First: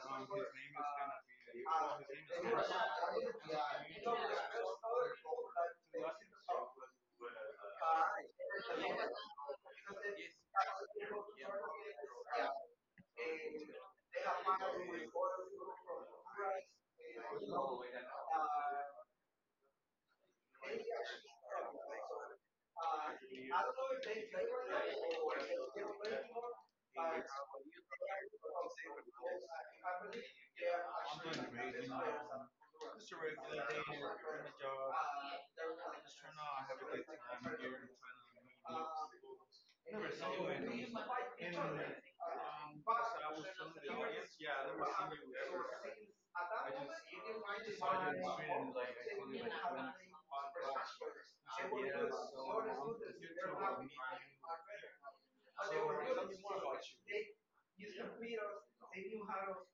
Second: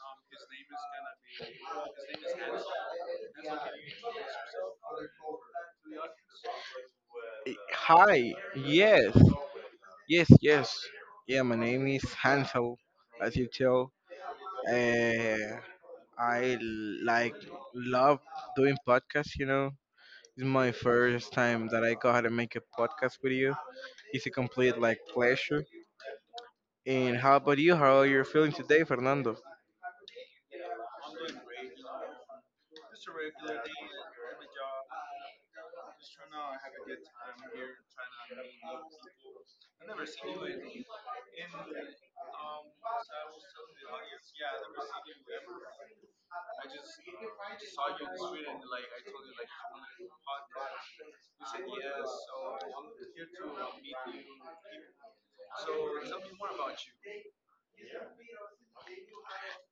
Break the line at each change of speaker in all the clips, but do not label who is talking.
Well, he's a community specialist here in Latin South Florida.
Hi, yes, yes, yes. Yeah, my name is Hansel, as you tell. Uh, I like love doing podcasts, you know. It's my first time that I go how to make a podcast with you. It's a complete like pleasure. And how about you? How are you feeling today, Fernando?
Just a regular job. To here and trying to meet people. Yeah,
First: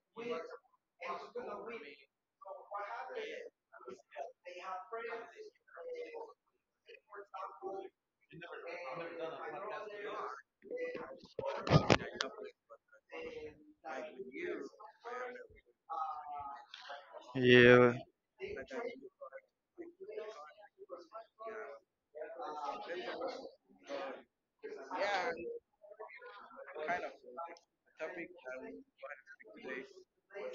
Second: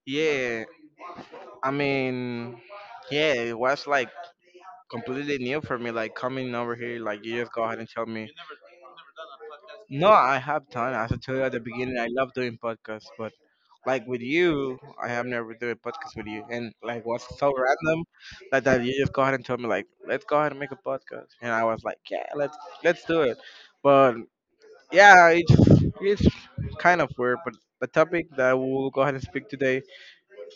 Yeah, I mean, yeah, it was like completely new for me. Like coming over here, like you just go ahead and tell me. No, I have done. As I told you at the beginning, I love doing podcasts, but like with you, I have never done a podcast with you. And like, what's so
yeah.
random like that you just go ahead and told me like, let's go ahead and make a podcast, and I was like, yeah, let's do it. But yeah, it's kind of weird, but the topic that we'll go ahead and speak today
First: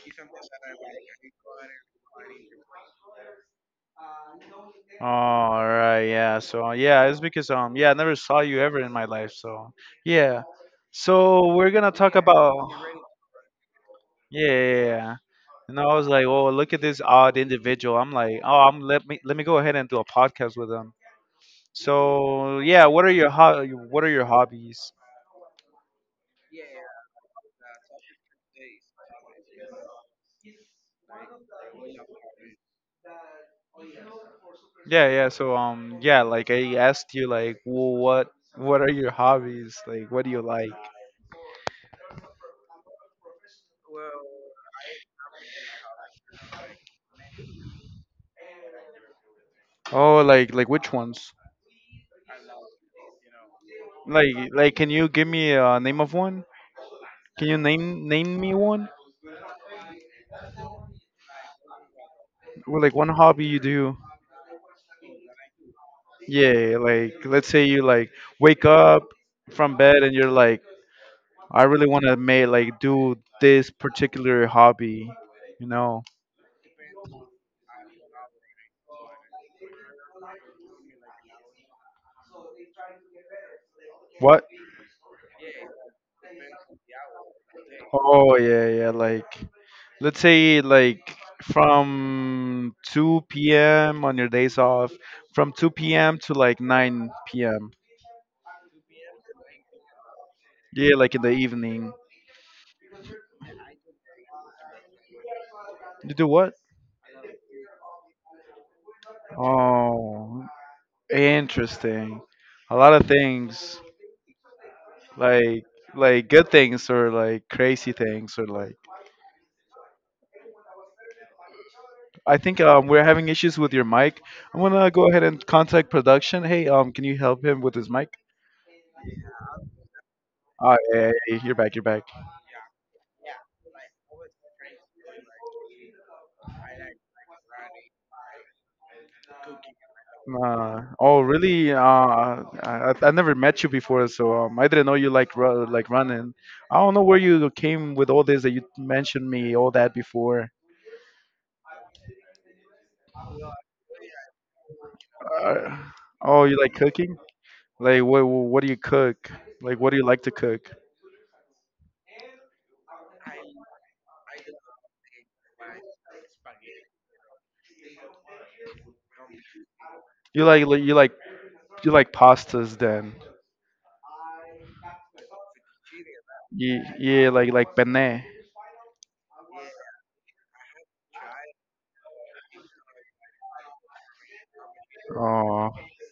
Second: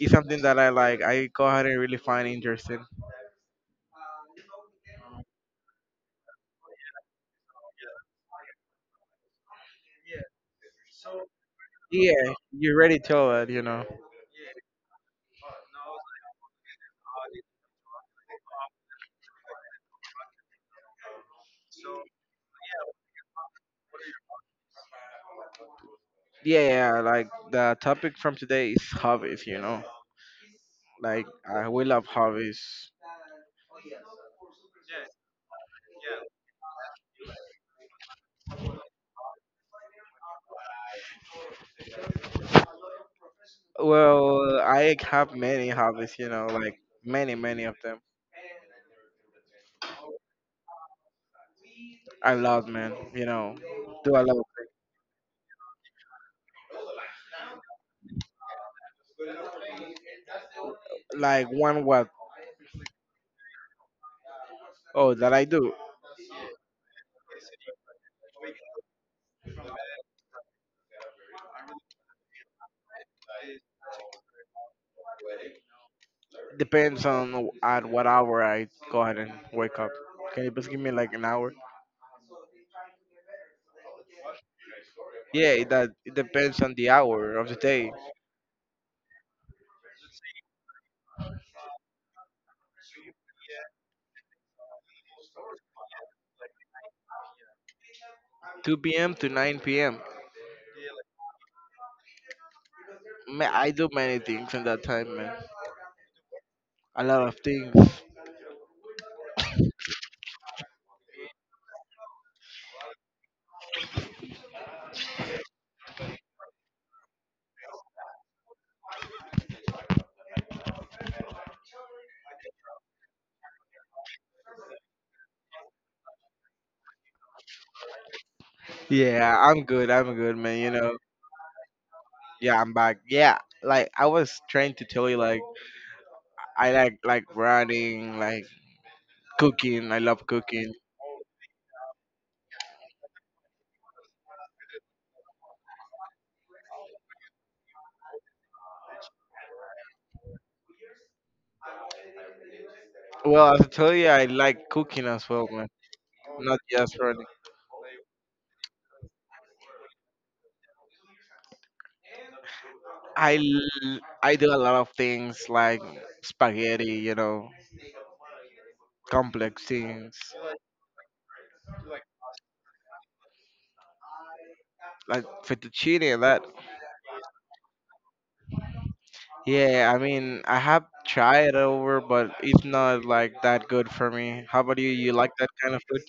is something that I like. I go ahead and really find interesting.
All right. Yeah. So yeah, it's because yeah, I never saw you ever in my life. So yeah. So we're gonna talk
Yeah,
about.
you already tell it, you know.
Yeah. Yeah, yeah. And I was like, oh, look at this odd individual. I'm like, oh, I'm let me go ahead and do a podcast with them. So yeah, what are your hobbies?
Yeah, yeah, like the topic from today is hobbies, you know. Like I we love hobbies.
Yeah, yeah. So yeah, like I asked you like, well, what are your hobbies? Like, what do you like?
Well, I have many hobbies, you know, like many, many of them.
Oh, like which ones?
I love, man, you know, do a lot
Like
of
like can you give me a name of one? Can you name me one?
things. Like one what?
Well, like one hobby you do?
Oh, that I do
Yeah, like let's say you like wake up from bed and you're like, I really want to make like do this particular hobby, you know?
depends on at what hour I go ahead and wake up. Can you please give me like an hour?
What?
Yeah, that it depends on the hour of the day.
Oh yeah, yeah. Like let's say like from 2 p.m. on your days off, from 2 p.m. to like 9 p.m.
2 p.m. to 9 p.m.
Yeah, like in the evening.
Man, I do many things in that time, man.
You do what?
A lot of things.
Oh, interesting. A lot of things, like like good things or like crazy things or like. I think we're having issues with your mic. I'm gonna go ahead and contact production. Hey, can you help him with his mic?
Yeah, I'm good. I'm good, man. You
Ah,
know.
yeah, yeah, yeah, you're back. You're back.
Yeah, I'm back. Yeah, like I was trying to tell you, like I like running, like cooking. I love cooking.
Oh, really? I never met you before, so I didn't know you like running. I don't know where you came with all this that you mentioned me all that before.
Well, as I tell you, I like cooking as well, man.
Uh, oh, you
Not
like
just
cooking?
running.
Like what do you cook? Like what do you like to cook?
I do a lot of things like spaghetti, you know, complex things
You like like- you like you like pastas then?
like fettuccine and that.
Yeah, yeah, like penne.
Yeah, I mean, I have tried over, but it's not like that good for me. How about you? You like that
Oh,
kind of food?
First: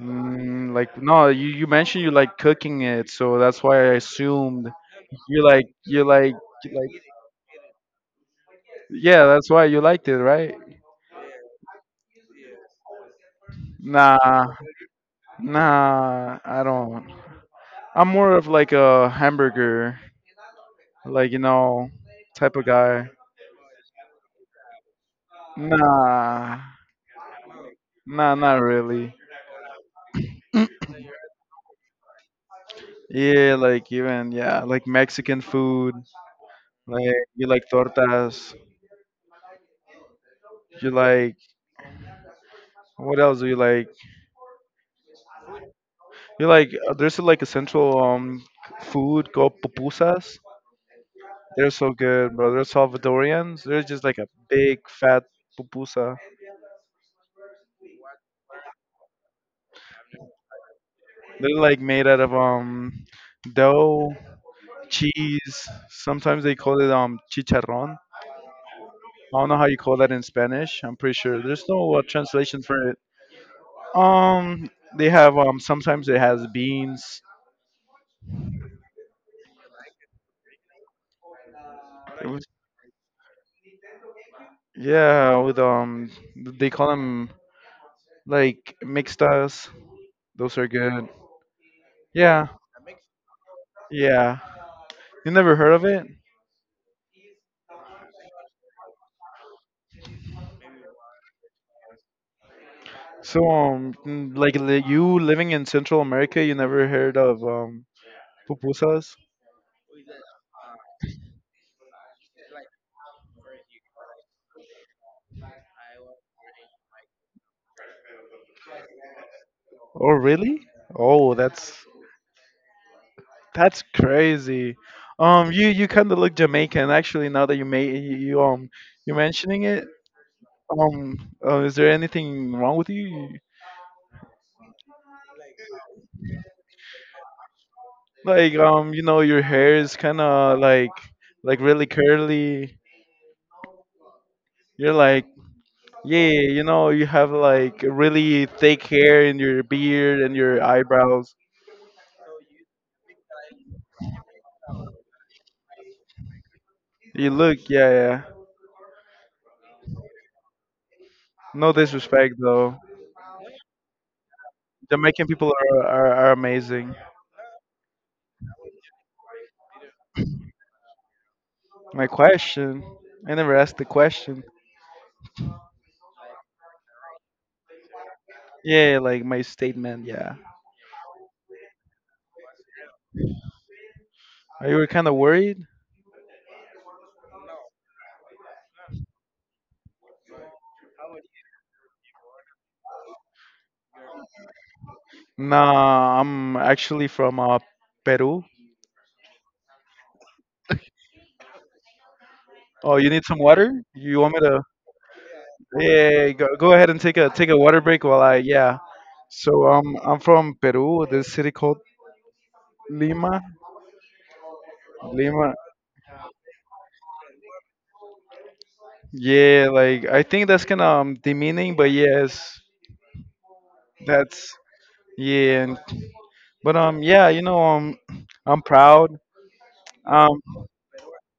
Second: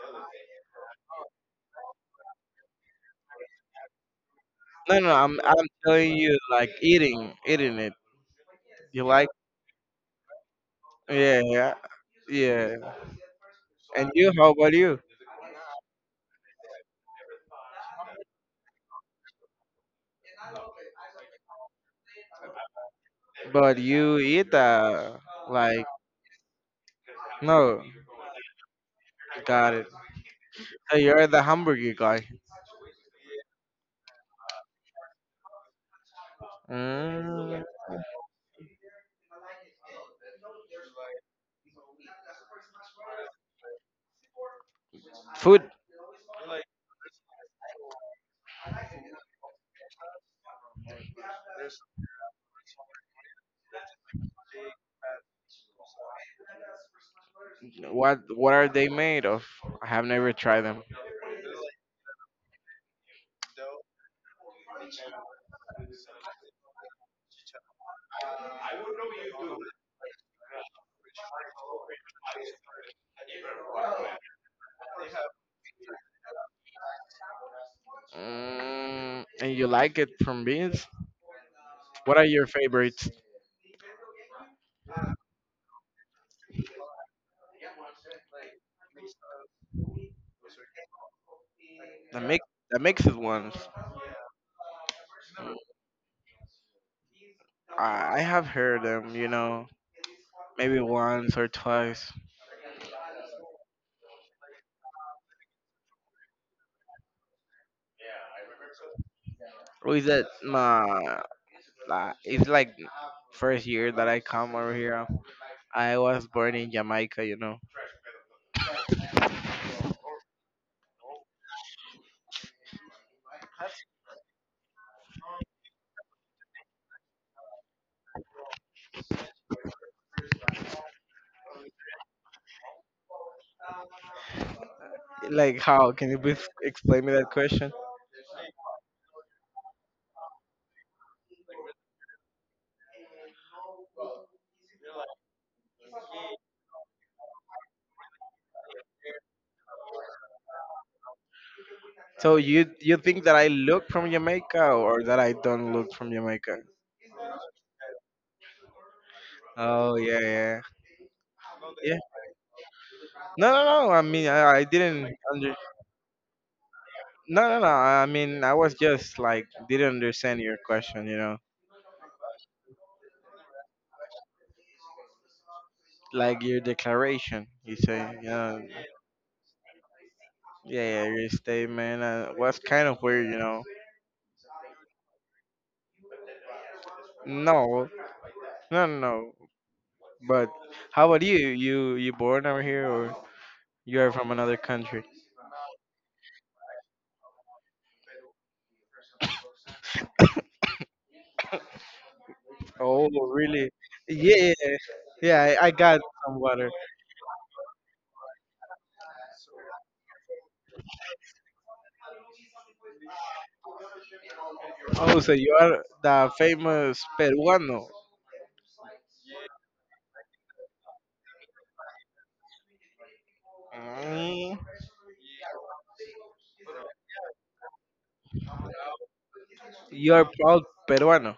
like no, you mentioned you like cooking it, so that's why I assumed.
No, no, I'm
You like
I'm
you
telling
like
you, like
you like
eating it. You
Yeah,
like?
that's why you liked it, right?
Yeah, yeah, yeah. And you?
Nah,
How about you?
nah, I don't. I'm more of like a hamburger, like, type of guy.
But you eat like
Nah,
no,
nah, not really.
got it. So you're the hamburger guy.
Yeah, like even yeah, like Mexican food. Like you like
Mm,
tortas. You like What else do you like?
food.
You like there's like a central food called pupusas. They're so good, bro. They're Salvadorians. They're just like a big fat pupusa.
What are they made of? I have never tried them.
They're like made out of dough, cheese. Sometimes they call it chicharron. I don't know how you call that in Spanish. I'm pretty sure there's no translation for it. Um, they have sometimes it has beans.
Mm, and you like it from beans? What are
It
your
was-
favorites?
yeah, with they call them like mixtas. Those are good.
The mix,
Yeah,
the mixed ones.
yeah. You never heard of it?
I have heard them, you know, maybe once or twice.
So like you living in Central America, you never heard of pupusas?
With that, my it's like first year that I come over here. I was born in Jamaica, you know.
Oh really? Oh, that's crazy. You kind of look Jamaican actually. Now that you're mentioning it, um, is there anything wrong with you?
Like, how can you please explain me that question?
Like, your hair is kind of like really curly. You're like, yeah, you have like really thick hair in your beard and your eyebrows.
So you think that I look from Jamaica or that I don't look from Jamaica?
You look, yeah, yeah.
Oh yeah, yeah,
No
yeah.
disrespect though.
No, no, no. I mean, I didn't
Jamaican people
under.
are amazing.
No, no, no. I mean, I was just like didn't understand your question. You know,
My question, I never asked the question.
like your declaration. You say, yeah,
Yeah, like my statement. Yeah.
yeah, your statement was kind of weird. You know,
Are you kind of worried?
no, no, no. But how about you? You born over here or you are from another country?
Nah, I'm actually from Peru. Oh,
Oh,
you need some
really?
water? You want me
Yeah,
to?
yeah. I got
Yeah,
some
go,
water.
go ahead and take a water break while I yeah. So I'm from Peru. This city called Lima.
Oh, so
Lima.
you are the famous peruano.
Yeah, like I think that's kind of demeaning, but yes, that's
Mm.
yeah. But yeah, I'm proud.
You're
Um,
proud Peruano.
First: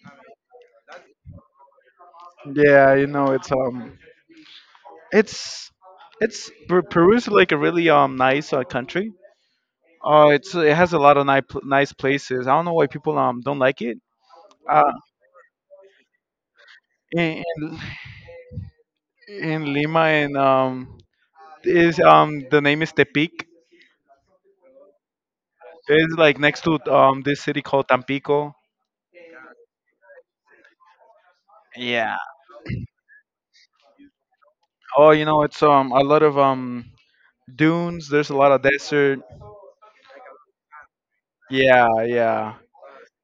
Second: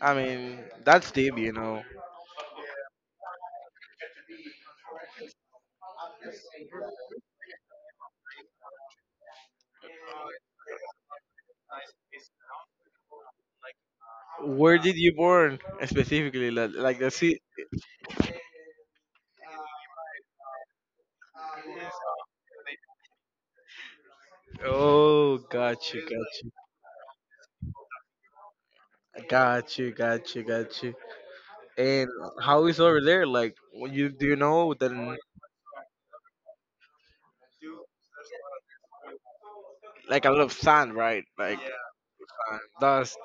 I mean, that's deep, you know.
yeah, it's Peru's like a really nice country. It has a lot of nice places. I don't know why people don't like it.
Where
Uh,
did you born specifically? Like the city?
in in Lima and is the name is Tepic.
Oh, got you,
It's like
got
next to this city called Tampico.
you, got you, got you, got you. And
Yeah.
how is over there? Like, when you do you know
Oh,
that?
you know it's a lot of dunes. There's a lot of desert.
Like a lot of sand, right? Like
Yeah, yeah.
dust.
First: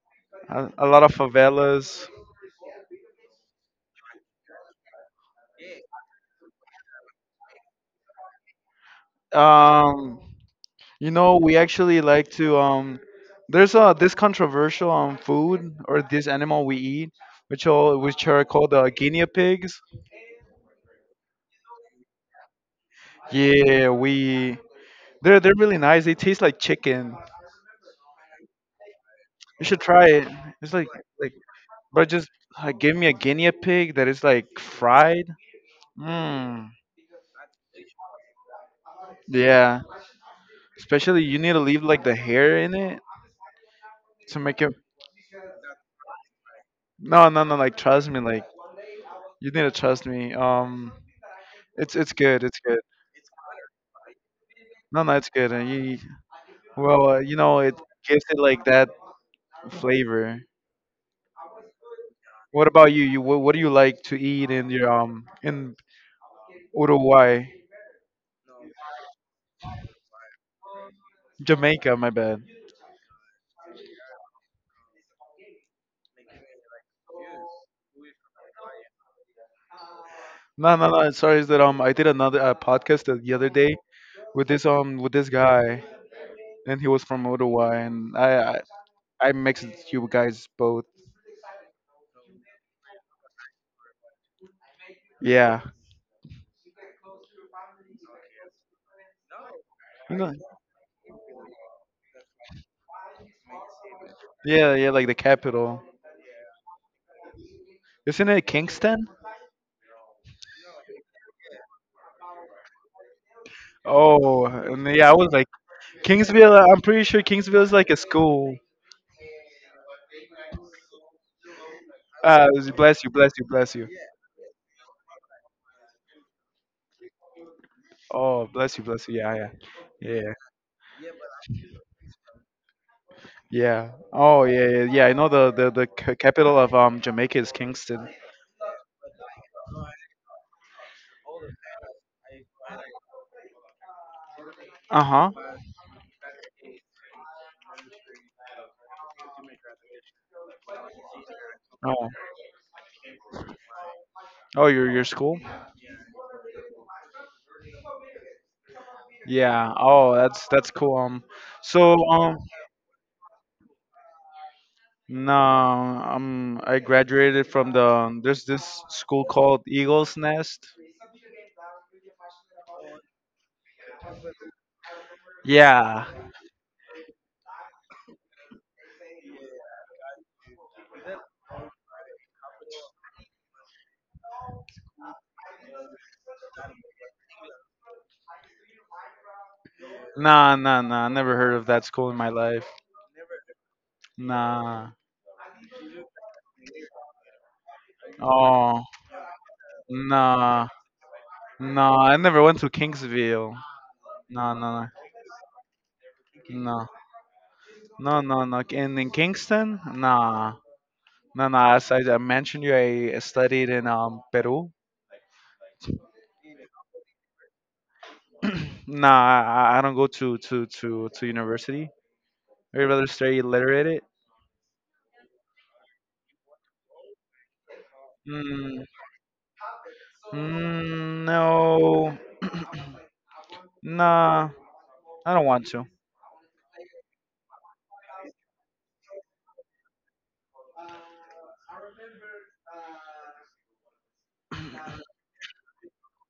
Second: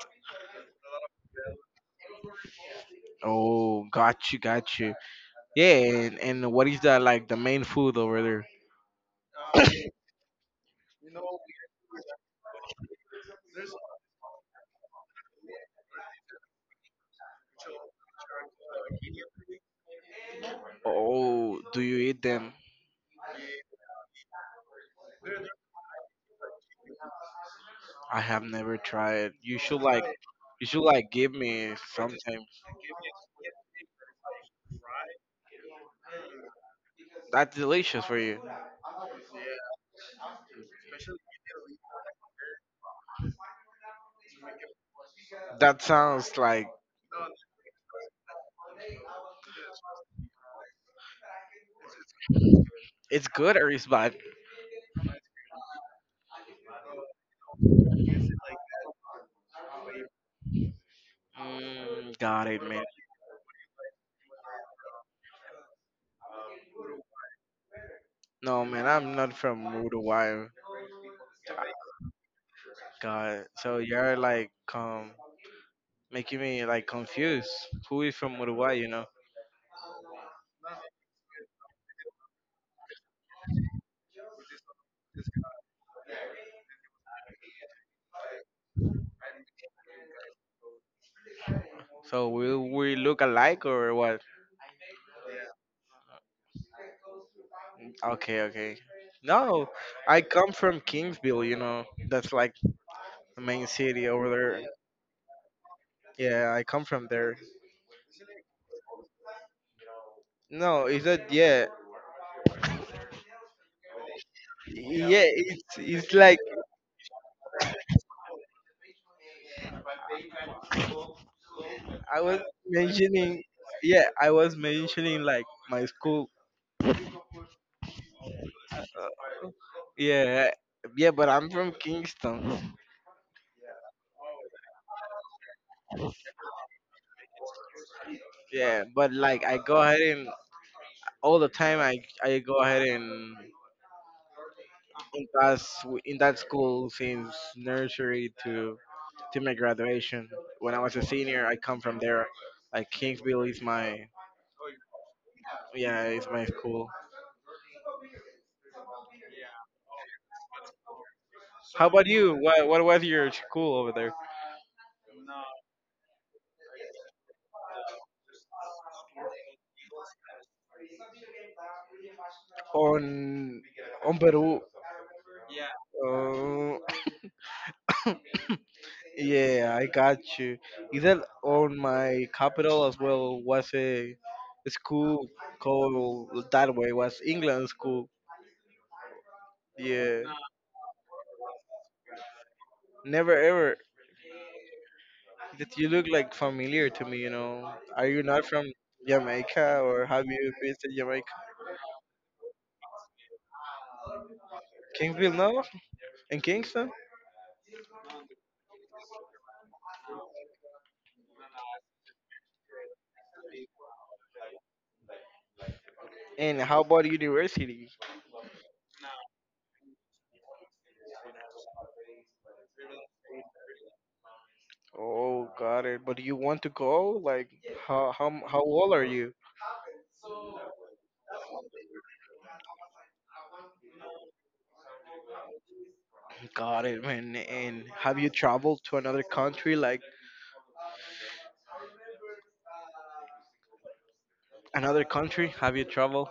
A lot of favelas.
Oh, got you, got you. Yeah, and what is that? Like the main food over there?
Um. You know, we actually like to there's this controversial food or this animal we eat, which are called guinea pigs.
Oh, do you eat them?
Yeah, we they're really nice. They taste like chicken.
I have never tried.
You should try it.
You
It's
should
like
like give
like
me
but just
something
give me a guinea pig that is like fried. Mmm.
that's delicious for you.
Yeah. Especially you need to leave like the hair in it to make it.
That sounds like
No, no, no, like trust me, like you need to trust me. It's good, it's good.
it's good or it's bad.
No, no, it's good. And you, well, it gives it like that flavor.
Mm, got it,
What
man.
about you? What do you like to eat in your in Uruguay,
No, man, I'm not from Uruguay.
Jamaica? My bad.
God, so you're like making me like confused. Who is from Uruguay? You know?
No, no, no. Sorry, is that I did another podcast the other day with this guy, and he was from Uruguay, and I mixed you guys both.
So will we look alike or what?
Yeah,
Okay, okay. No,
You
I
know-
come from Kingsville. You know, that's like the main city over there.
yeah, yeah. Like the capital,
Yeah, I come from there.
isn't it Kingston?
No, it's not. Yeah,
Oh, and yeah, I
yeah.
was like
It's like
Kingsville. I'm pretty sure Kingsville is like a school.
I was
Uh, bless you, bless
mentioning.
you, bless you.
Yeah, I was mentioning like my school.
Oh, bless you, bless
Uh,
you. Yeah, yeah, yeah,
yeah, yeah. But I'm from Kingston.
yeah. Oh, yeah, yeah, yeah. I know the capital of Jamaica is Kingston.
Yeah, but like I go ahead and all the time I go ahead and
Uh
in
huh.
that in that school since nursery to my graduation. When I was a senior, I come from
Oh,
there. Like Kingsville is my
oh, your school.
yeah, it's my school.
Yeah. Oh, that's cool.
How
So
about you? What was your school over there?
no, I graduated from there's this school called Eagles Nest.
on on Peru.
Yeah.
Uh, yeah, I got you. Is that on my capital as well? Was a school called that way? Was England school? Yeah,
Nah, nah, nah. I never heard of that school in my life.
never ever.
Nah.
That you look like familiar to me. You know, are you not from
Oh,
Jamaica or have you
nah,
visited Jamaica?
nah. I never went to Kingsville. No, no,
Kingsville, no. In
no,
Kingston?
no, no, no, no. And in Kingston, nah, no, no. As I mentioned, you, I studied in Peru.
And how about university?
Nah, I don't go to university. I'd rather stay illiterate.
Oh, got it. But do you want to go? Like, how
Mm,
old are you?
mm, no, nah. I don't want to.
Got it, man. And have you traveled to another country? Like another country? Have you traveled?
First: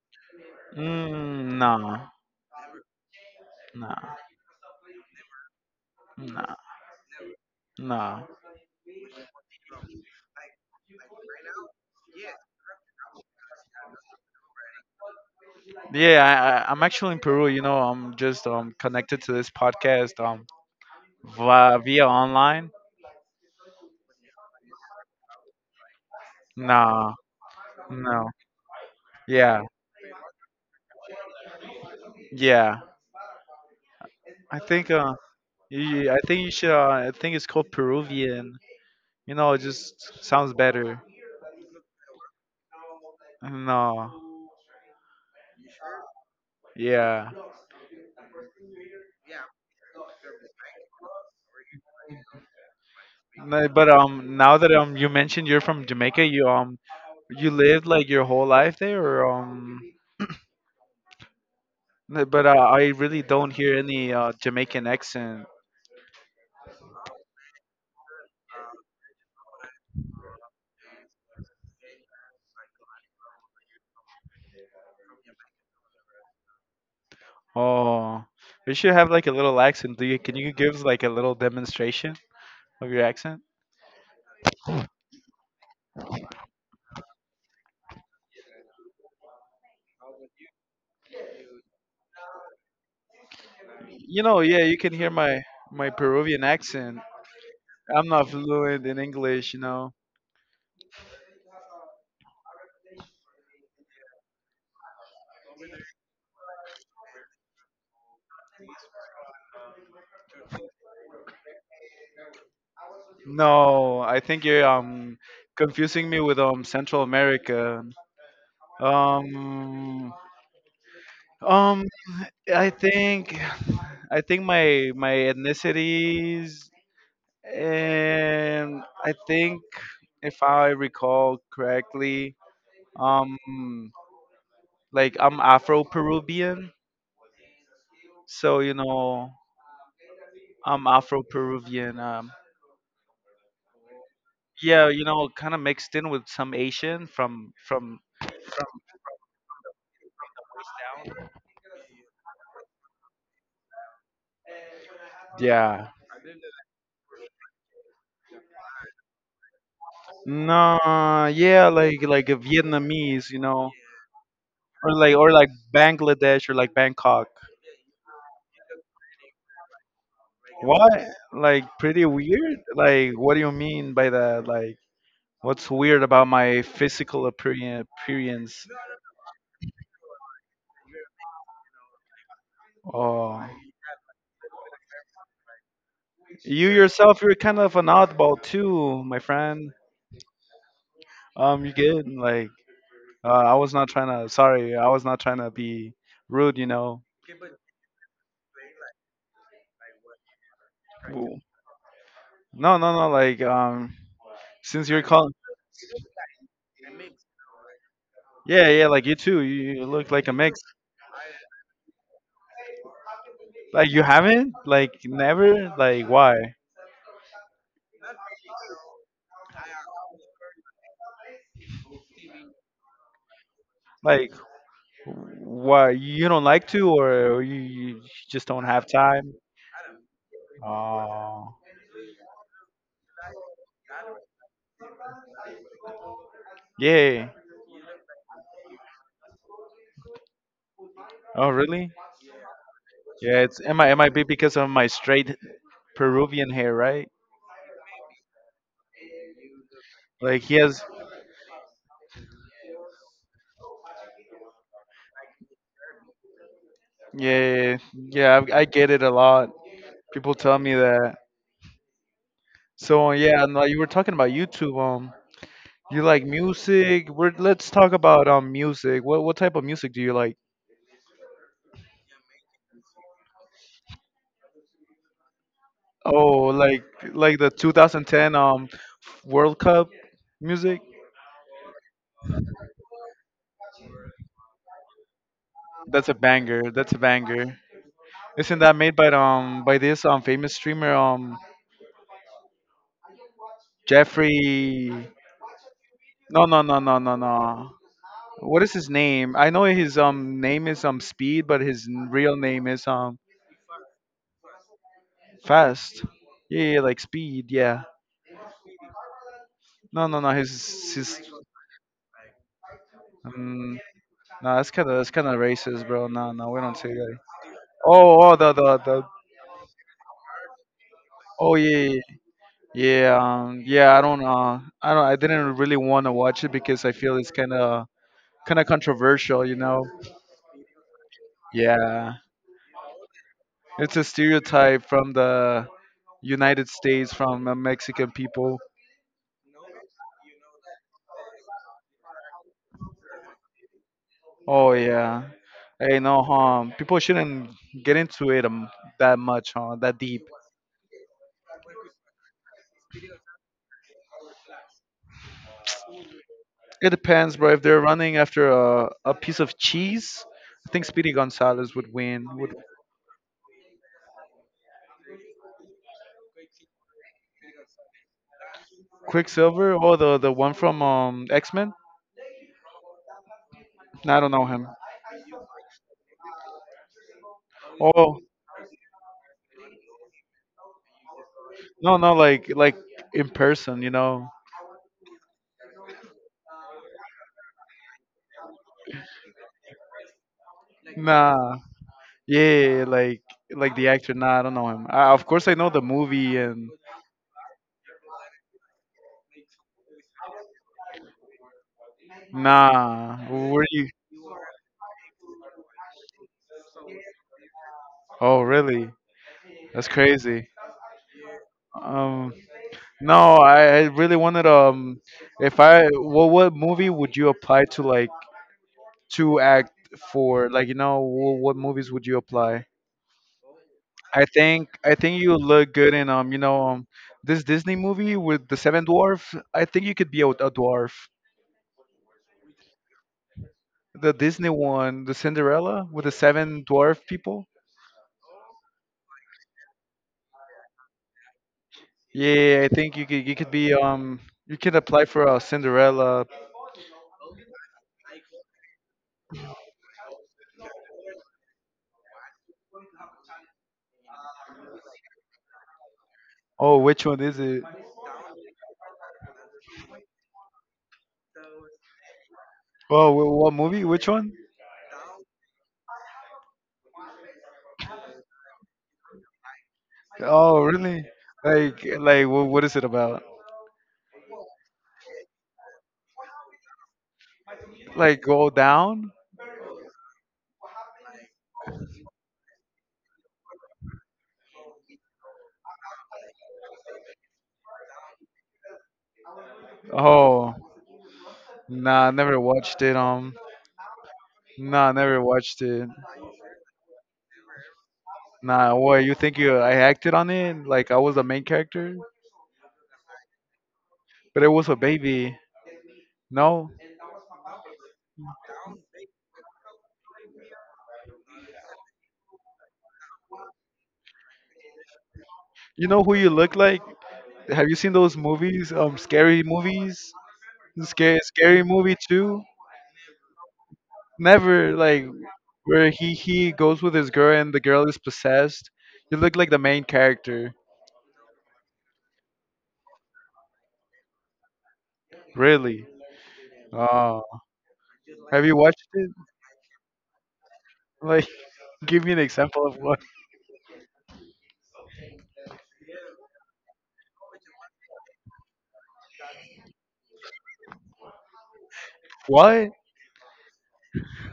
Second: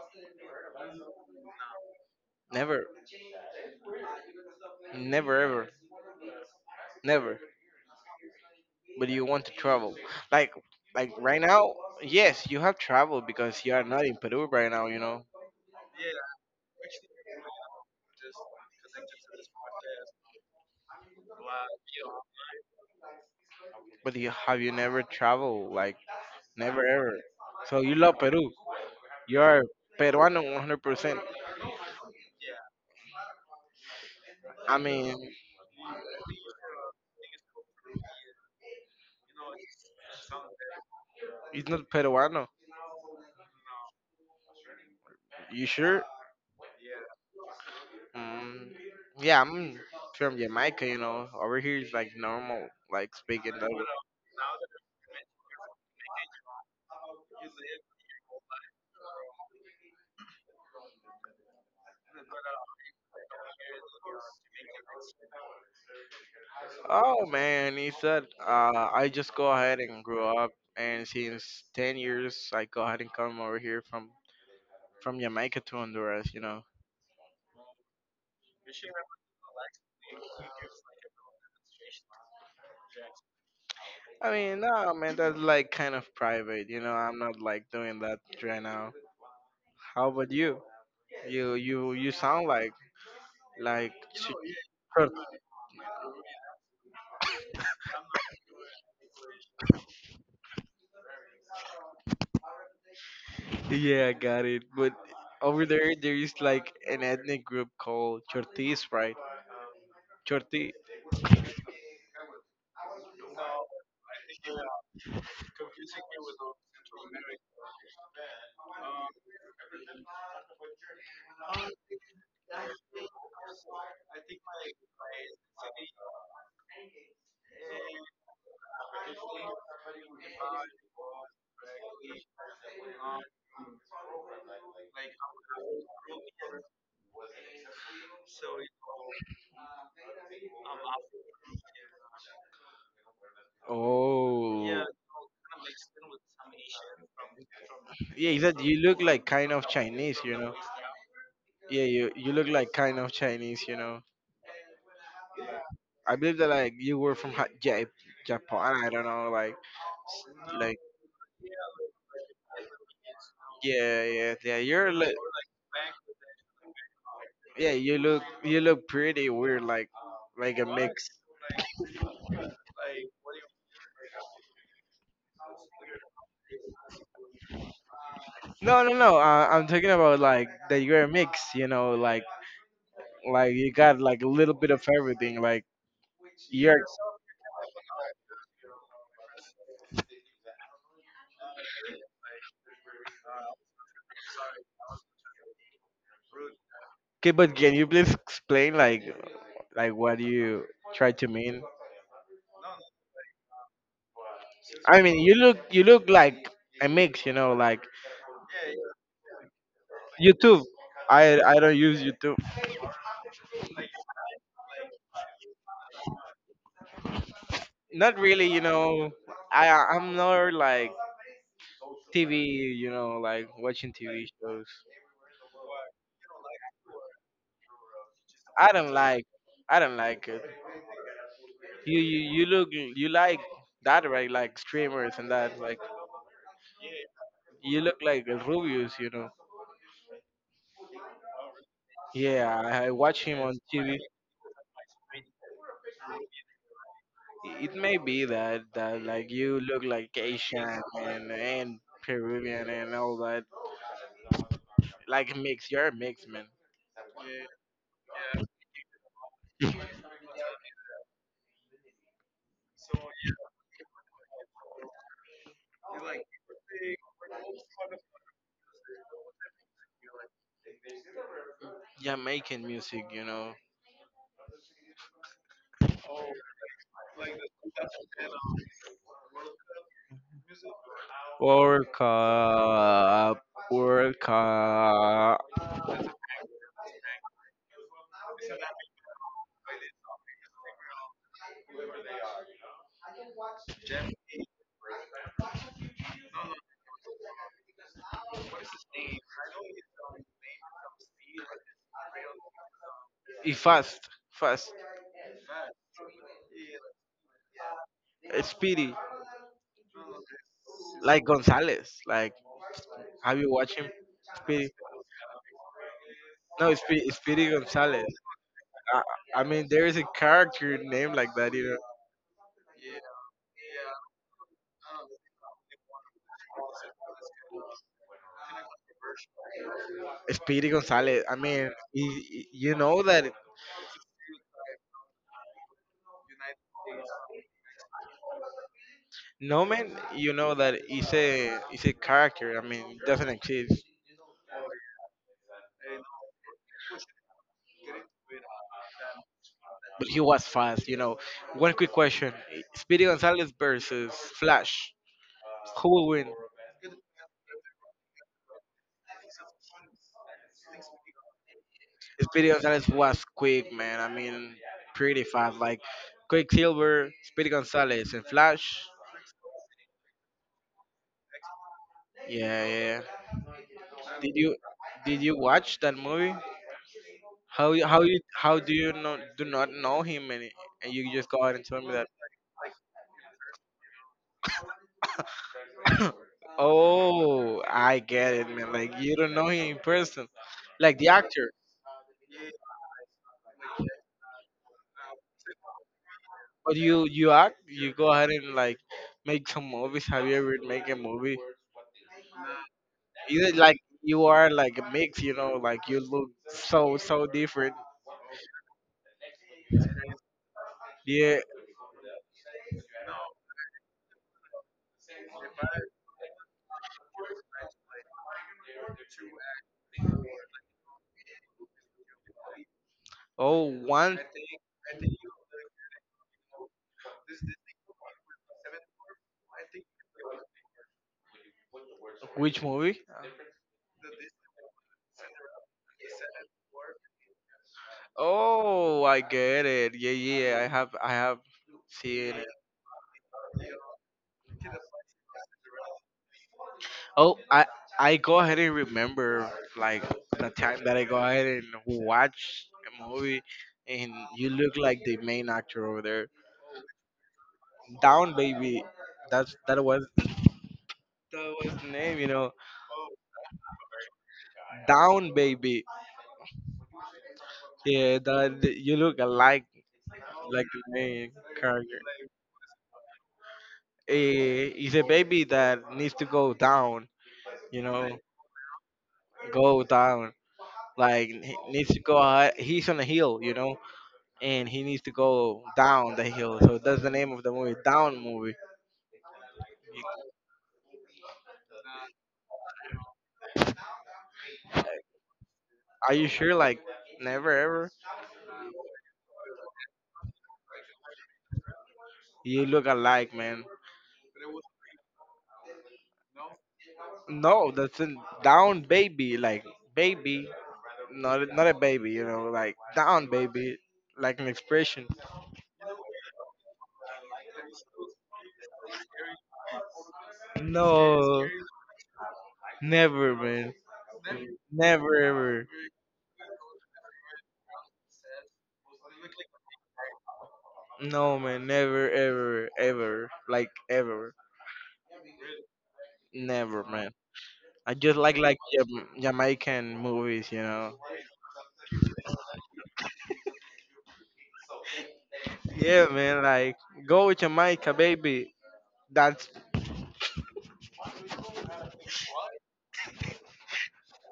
Mm, nah,
Never,
nah,
never, ever,
nah.
never.
Nah.
But you want to travel? Like like right now? Yes, you have traveled because you are not in Peru right now. You know.
Yeah, I'm actually in Peru. You know, I'm just connected to this podcast via online.
But you, have you never traveled? Like, never ever.
Nah,
So you love
no.
Peru. You're
Yeah,
Peruano 100%.
yeah. I
I
think uh,
mean,
I think you should. I think it's called Peruvian. You know, it just sounds better.
it's not Peruano.
No.
You sure?
Yeah.
Mm, yeah, I'm from Jamaica, you know. Over here is like normal, like speaking.
No,
That
but now that you mentioned you're from Jamaica, you lived like your whole life there, or. No, but I really don't hear any Jamaican accent.
oh man, he said, I just go ahead and grew up, and since 10 years, I go ahead and come over here from Jamaica to Honduras, you know.
Oh, you should have like a little accent. Do you? Can you give like a little demonstration of your accent?
I mean, no, man, that's like kind of private. You know, I'm not like doing that right now. How about you? You sound like
You know, yeah, you can hear
Chor-
my Peruvian accent. I'm not fluent in English, you know.
yeah, I got it. But over there, there is like an ethnic group called Chortis, right? Chorti.
No, I think you're confusing me with Central America. Um, um, I think I think my ethnicities and I think if I recall correctly, um, like I'm Afro Peruvian, so you know I'm Afro Peruvian.
Oh, yeah.
Yeah, kind of mixed in with some Asian from
He said you look like kind of Chinese? You know. Yeah, you look like kind of Chinese. You know.
yeah,
I believe that like you were from Japan. I don't know, like
no,
like
yeah, like a Vietnamese,
yeah, yeah, yeah.
or
You're look,
like Bangladesh or like Bangkok.
yeah, you look pretty weird, like a
What?
mix.
Like pretty weird? Like what do you mean by that? Like what's weird about my physical appearance?
No, no, no. I'm talking about like that you're a mix. You know,
Oh,
like you got like a little bit of everything. Like
you
you're
yourself, you're kind of an oddball too, my friend. You get like, I was not trying to. Sorry, I was not trying to be rude. You know.
okay, but can you please explain like what you try to
Ooh.
mean?
No, no, no. Like, since you're
I mean,
calling,
you look like a mix. You know, like
yeah, yeah. Like you too. You look like a mix.
YouTube. I don't use YouTube.
Like you haven't? Like never? Like why?
Not really, you know. I'm not like TV, you know, like watching TV
Like
shows.
why you don't like to, or you just don't
I
have
don't like
time?
I don't like it.
Oh.
You look you like that right like streamers and that like
Yeah.
you look like a Rubius, you know.
Oh, really?
Yeah, I watch
Yeah,
him
it's
on
it might it
TV.
might be because of my straight Peruvian hair, right?
It may be that that like you look like
Like he has.
Asian and Peruvian and all that. Like mix, you're a mix man.
Yeah, yeah, I get it a lot. People tell me that. So yeah, and like you were talking about YouTube. You like music? We're Let's talk about music. What type of music do you like?
Jamaican music, you know.
Oh, like the 2010 World Cup music.
Work up, work up.
That's a banger. That's a banger. Isn't that made by this famous streamer Jeffrey. No, no, no, no, no, no. What is his name? I know his name is Speed, but his real name is
Y fast, fast,
Fast. Yeah, yeah, like Speed. Yeah.
eh, speedy,
No, no, no. His his.
like Gonzalez. Like, have you watched
Um,
him?
no,
Speedy,
that's kind of racist, bro. No, no, we
no,
don't say
Speedy,
that.
Speedy Gonzalez.
Oh, oh, the the
I,
the.
I mean, there is a character named like that,
Oh
you
yeah,
know.
yeah, yeah. Yeah, yeah, I don't. I don't. I didn't really want to watch it because I feel it's kind of controversial, you know.
Speedy Gonzalez. I mean,
Yeah,
you know that.
it's a stereotype from the United States from the Mexican people.
No man, you know that he's a character. I mean, it doesn't exist.
Oh yeah. Hey, no harm. People shouldn't get into it that much, huh? That
But he
deep.
was fast. You know, one quick question: Speedy Gonzalez versus Flash, who will win?
It depends, bro. If they're running after a piece of cheese, I think Speedy Gonzalez would win.
Speedy
Would
Gonzalez was quick, man. I mean, pretty fast. Like Quicksilver, Speedy Gonzalez, and Flash.
Quicksilver or the one from X Men?
Yeah, yeah.
No, I don't
Did
know
you
him.
did you watch that movie? How you- how
Oh
you how do you know do not know him and you just go out and tell me
no,
that?
no, like in person.
Oh, I get it, man. Like you don't know him in person, like the actor.
Nah. Yeah, like the actor. Nah, I don't know him. I, of course, I know the movie and.
But you act, you go ahead and like make some movies. Have you ever make a movie?
Nah,
Either
were
like
you?
you are like a mix, you know, like you look so so different.
Oh, really? That's crazy.
Yeah.
Um, no, I really wanted if I, what movie would you apply to like to act for? Like, you know, what movies would you apply?
Oh, one
I think you look good in this Disney movie with the seven dwarf. I think you could be a dwarf.
which movie?
The Disney one, the Cinderella with the seven dwarf people.
Oh, I get it. Yeah, yeah. I have
Yeah,
seen it.
yeah, yeah, I think you could be you could apply for a Cinderella.
Oh, I go ahead and remember like the time that I go ahead and watch a movie, and you look like the main actor over there.
Oh, which one is it?
Down Baby. That was that was the name, you know.
Oh, what movie? Which one?
Down Baby. Yeah, that you look alike
Oh,
like the
really?
main character.
Like what is it about?
Eh, it's a baby that needs to go down, you know,
Like go down?
go down. Like he needs to go. Uh, he's on a hill, you know, and he needs to go down the hill. So that's the name of the movie, Down Movie.
Oh, nah, I never watched it. Nah, I never watched it.
Are you sure? Like never ever.
Nah, what you think you I acted on it? Like I was the main character,
You look alike, man.
but it was a baby. No,
No, that's a down baby. Like baby not a baby, you know, like down baby, like an expression.
you know who you look like? Have you seen those movies? Scary movies. Scary,
No,
scary movie too.
never, man,
Never like
never ever.
where he goes with his girl and the girl is possessed. You look like the main character,
No, man, never ever ever, like ever,
really.
never, man.
Oh,
I just like
have you
like
watched
Jam-
it?
Jamaican movies, you know.
Like, give me an example of what?
Yeah, man, like go Jamaica, baby. That's
What?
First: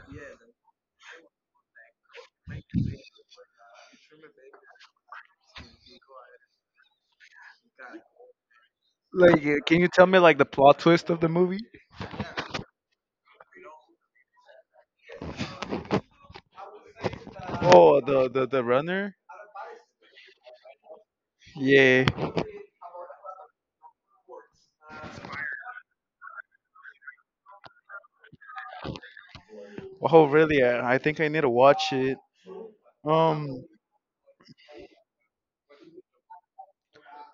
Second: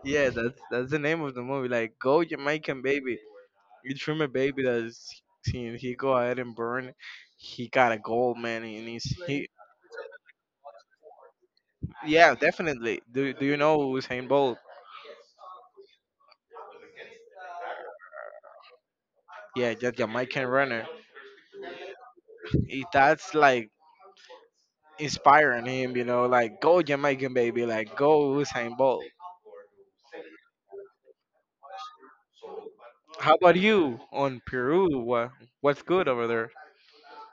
yeah, that's the name of the movie. Like go Jamaican, baby. You from a baby that's, he go ahead and burn. He got a gold, man, and he's
Like,
he
can you tell me like the plot twist of the movie?
Yeah, definitely. Do you know Usain Bolt?
Oh, the runner.
Yeah, the Jamaican runner.
Yeah.
That's like inspiring him, you know, like go Jamaican baby, like go Usain Bolt.
Oh, really? I think I need to watch it.
How
Um,
about you on Peru? What's good over there?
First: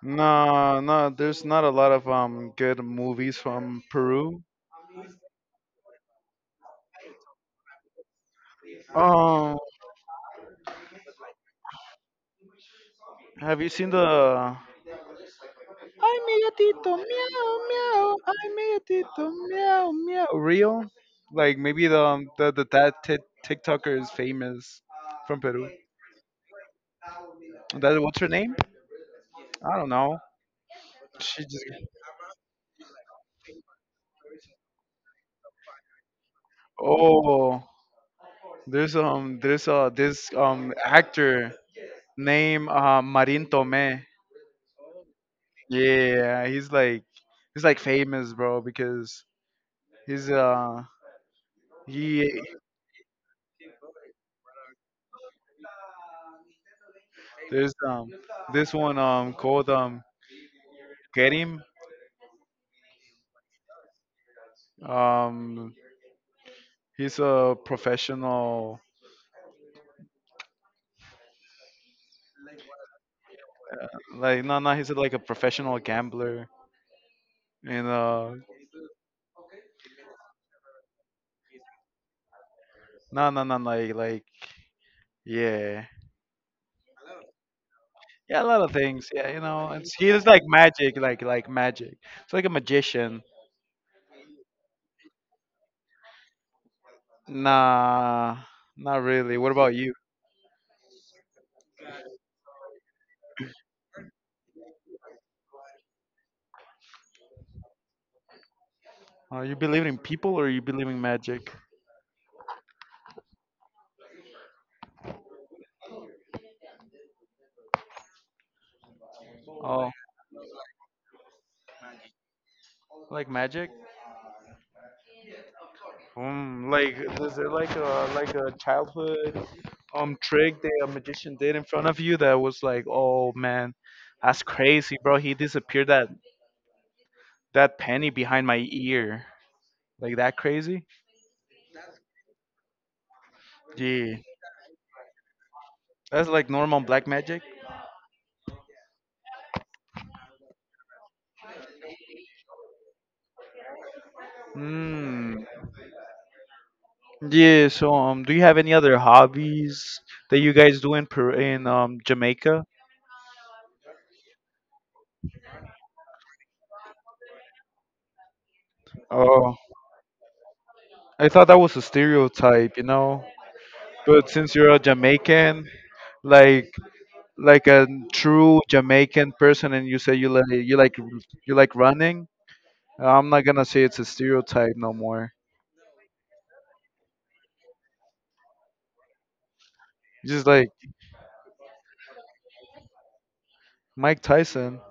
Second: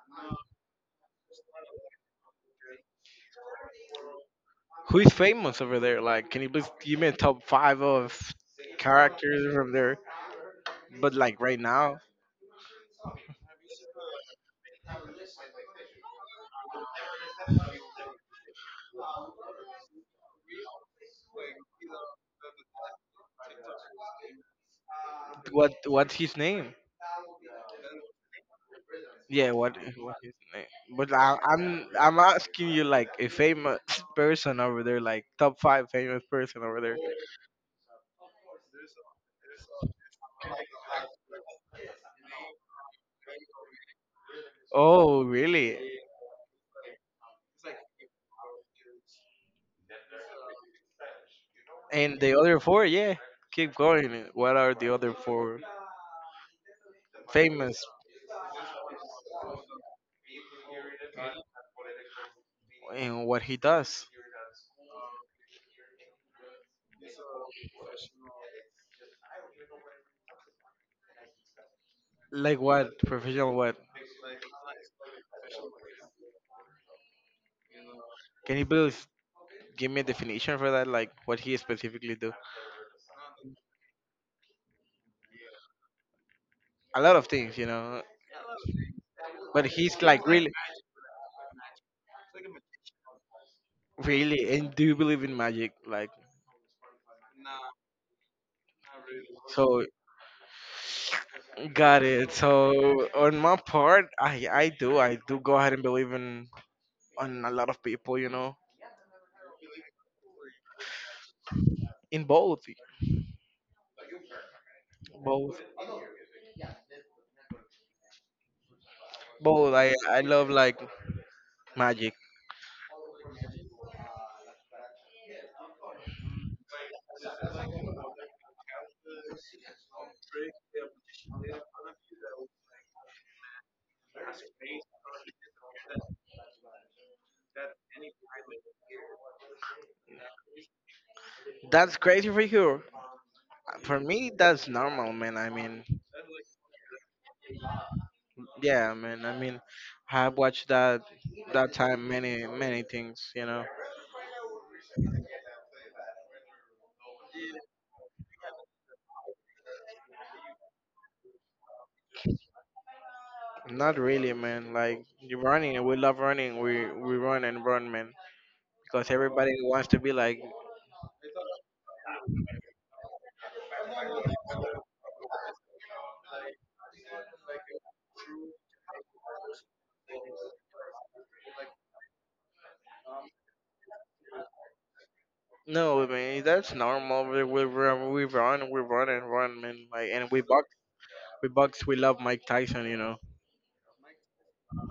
no, no, there's not a lot of good movies from Peru.
Who is famous over there? Like, can you please give me a top five of characters
Um,
from there? But like right now,
Have you seen the I'm a Tito meow meow I'm a Tito meow meow reel? Like maybe the the that TikToker is famous from Peru.
What's his name?
That what's her name?
Yeah, what
I don't
what
know.
is the name? But I,
She just
I'm I'm asking you like a famous person over there, like top five famous person over there.
oh there's this actor named Marin Tome.
Oh, really?
Yeah, he's like famous, bro, because he's
And the
he.
other four, yeah. Keep going. What are the other four
There's
famous
this one called Kerim.
and what he does?
Um, he's a professional
Like what professional? What
like no he's like a professional gambler and
can you please give me a definition for that? Like what he specifically do?
no like yeah
A lot of things, you know.
yeah a lot of things yeah you
But
know it's
he's like
he's like
really
magic like magic it's like a magician
really? And do you believe in magic? Like,
nah not really what about
so
you
got it. So on my part, I do go ahead and believe in on a lot of people. You know,
you believe in people or you believe in magic
in both, both, both.
oh
I love like magic.
like magic. Like is it like a childhood trick that a magician did in front of you that was like, oh man, that's crazy, bro. He disappeared that penny behind my ear. Like that crazy?
That's crazy for you. For
Yeah.
me, that's normal, man. I mean,
That's like normal black magic.
yeah, man. I mean, I've watched that time many things. You know,
Hmm. Yeah. So do you have any other hobbies that you guys do in Peru, in Jamaica?
not really, man. Like you running, we love running. We run and run, man. Because everybody
Oh,
wants to be like,
I thought that was a stereotype, you know. But since you're a Jamaican, like like a true Jamaican person and you say you like running, I'm not gonna say it's a stereotype no more.
no, man, that's normal. We run, we run, we run and run, man. Like, and we
Just
box,
like
we box. We love Mike Tyson, you know.
Mike Tyson,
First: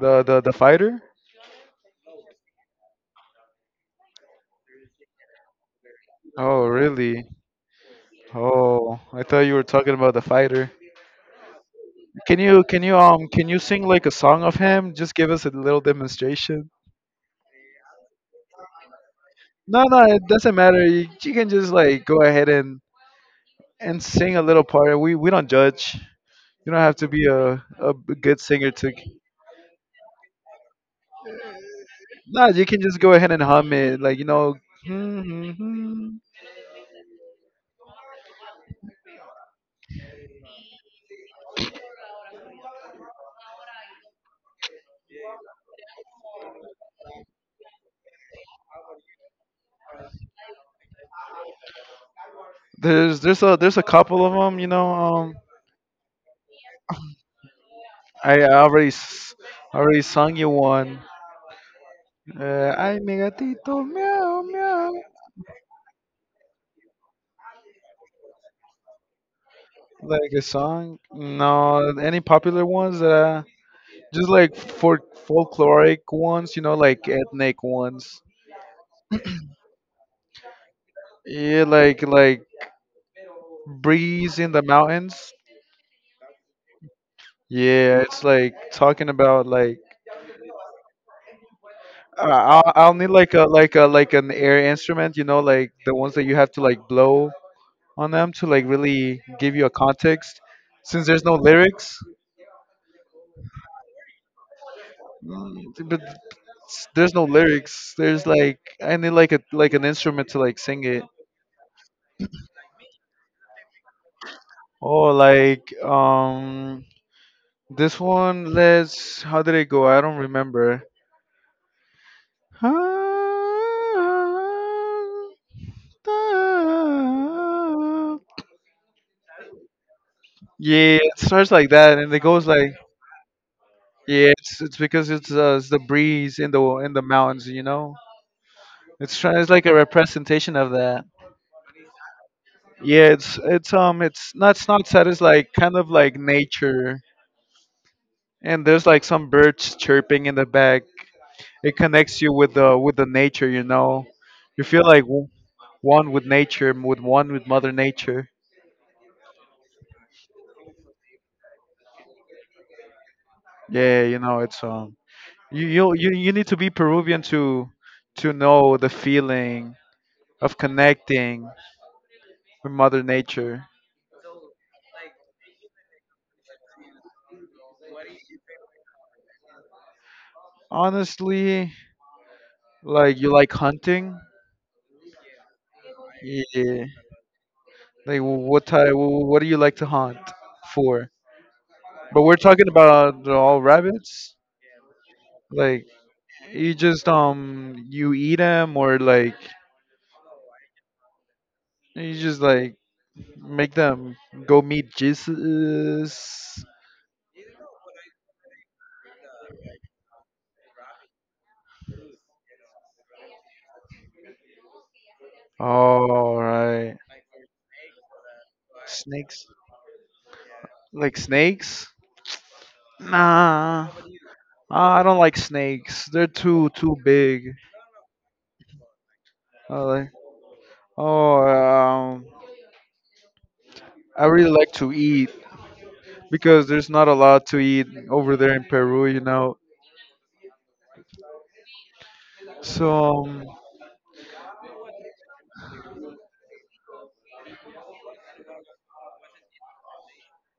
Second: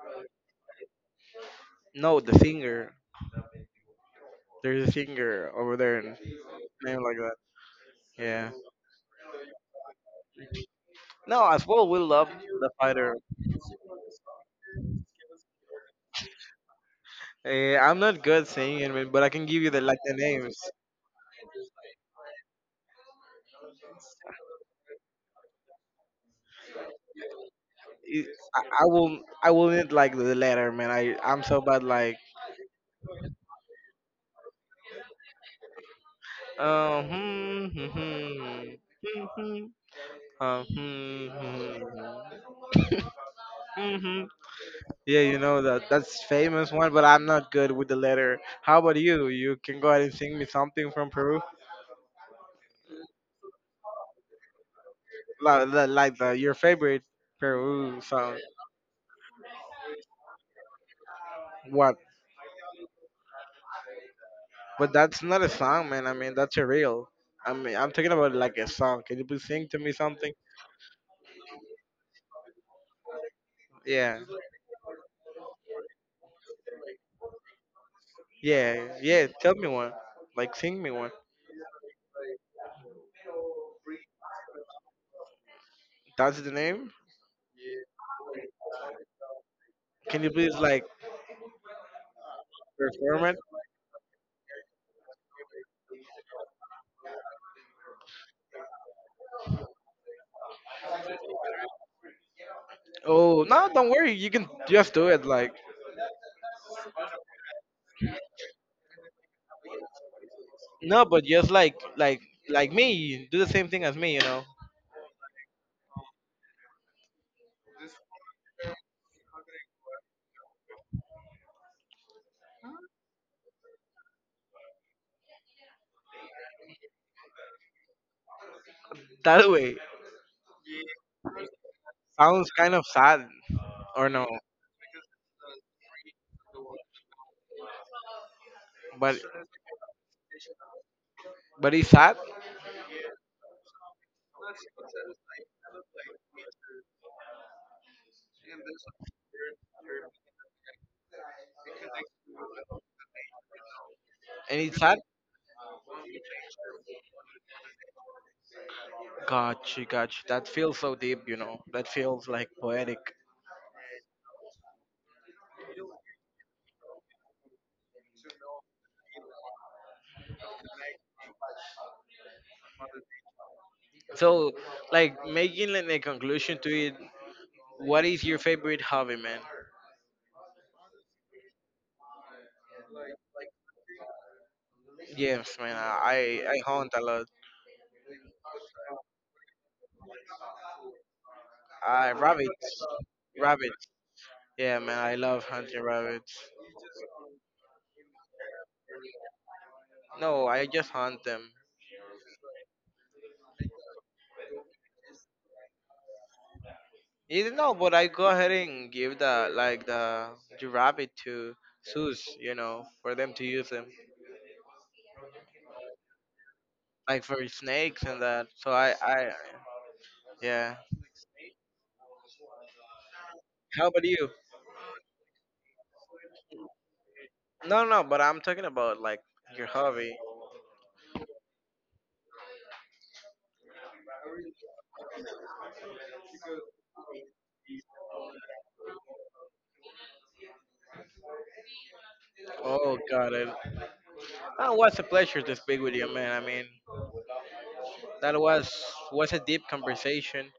the fighter.
No, the singer. There's a singer over there, and
Oh
name like
really?
that. Yeah.
Oh, I thought you were talking about the fighter.
No, as well, we love
Can you
the
can you
fighter.
can you sing like a song of him? Just give us a little demonstration.
I'm not good singing, man, but I can give you the
No,
like
no,
the
it doesn't
names.
matter. You can just like go ahead and sing a little part. We don't judge. You don't have to be a
It-
good
I,
singer
I
to.
will, I will need like the letter, man. I, I'm so bad. Like,
Nah, you can just go ahead and hum it. Like you know,
hmm, hmm, hmm, hmm, hmm, hmm, hmm, hmm. hmm, hmm. Yeah, you know that that's famous one, but I'm not good with the letter. How about you? You can go ahead and sing me something from Peru,
there's a couple of them. You know,
like the your favorite Peru song.
I already already sung you one.
What?
Ay, mi gatito, meow meow.
But that's not a song, man. I mean, that's a reel. I mean, I'm talking about like a song. Can you please sing to me
Like
something?
a song? No, any popular ones?
Yeah,
Just like for folkloric ones, you know, like ethnic ones.
yeah, yeah. Tell me one. Like, sing me one.
Yeah, like breeze in the mountains.
That's the name.
Yeah, it's like talking about like.
Can you please like
I'll need
perform
like
it?
a an air instrument, you know, like the ones that you have to like blow on them to like really give you a context. Since there's no lyrics,
Oh no, don't worry. You can just do it. Like
mm, but there's no lyrics. There's like I need like a an instrument to like sing it.
no, but just like me, do the same thing as me. You know.
Oh, like this one. Let's. How did it go? I don't remember.
That way
Yeah, it starts like that, and it goes
sounds
like.
kind of sad, or no?
Yeah, it's because it's the breeze in the mountains, you know.
But
It's like a representation of that.
but it's sad,
Yeah, it's it's not sad. It's like kind of like nature, and there's like some birds chirping in the back. It connects you with the nature, you know.
and
You
it's
feel
sad.
like one with nature, with one with Mother Nature.
Gotcha, gotcha. That feels so deep, you know. That feels like poetic.
Yeah, you know, it's you need to be Peruvian to know the feeling of connecting with Mother Nature.
So, like making like, a conclusion to it. What is your favorite hobby, man?
Honestly, like you like hunting?
Yes, man. I
Yeah.
hunt a lot.
Like what type? What do you like to hunt for?
I
But we're
rabbit,
talking about the all
rabbit.
rabbits.
Yeah, man. I love hunting
Like
rabbits.
you just you eat them or like
No, I just hunt them.
you just like make them go meet Jesus.
You know, but I go ahead and give the like the rabbit to zoos, you know, for them to use them.
All right.
Like for snakes and that.
Snakes?
Yeah.
Like snakes?
How
Nah.
about you?
I don't like snakes. They're too too big.
No, no, but I'm talking about like your
I like,
hobby.
oh, I really like to eat, because there's not a lot to eat over there in Peru, you know. So
Oh, got it. Oh, it was a pleasure to speak with you, man. I mean, that was a deep conversation.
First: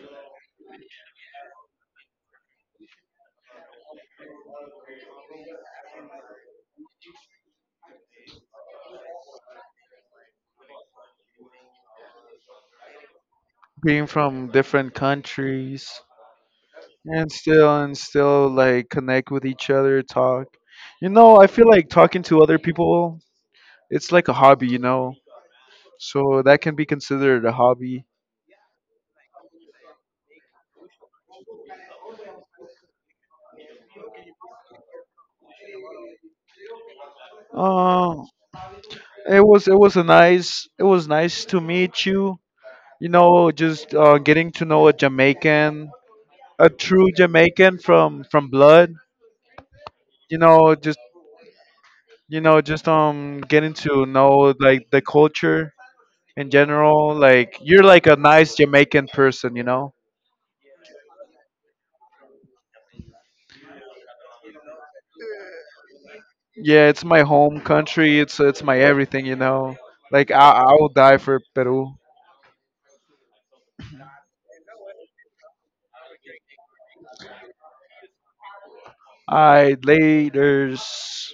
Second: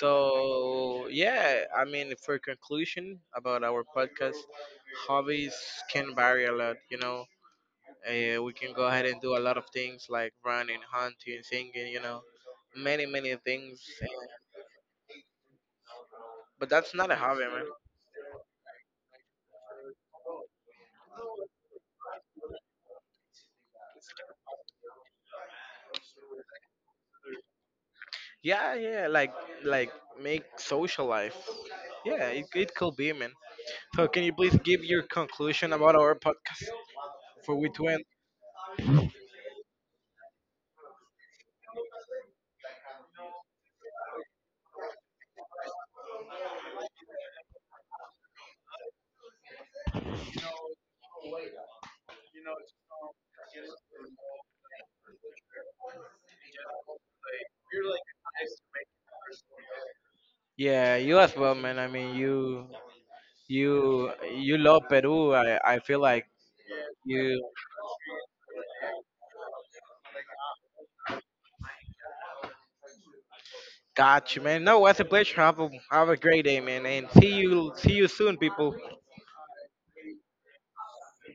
So yeah, I mean, for conclusion about our podcast, hobbies can vary a lot. You know, we can go ahead and do a lot of things like running, hunting, singing. You know, many things.
being from different countries
But that's not a
and
hobby, man.
still like connect with each other, talk. You know, I feel like talking to other people, it's like a hobby, you know. So that can be considered a hobby.
Yeah, yeah, like make social life. Yeah, it could be, man. So can you please give your conclusion about our podcast for we to end?
Uh, it was a nice it was nice to meet you. You know, just getting to know a Jamaican, a true Jamaican from blood you know, you know, just getting to know like the culture in general. Like you're like a nice Jamaican person, you know.
Yeah, you as well, man. I mean, you love Peru. I feel like
Yeah, it's my
you.
home country. It's my everything, you know. Like I'll die for Peru.
Got you, man. No, it's a pleasure. Have a great day, man, and see you soon, people.
I laters.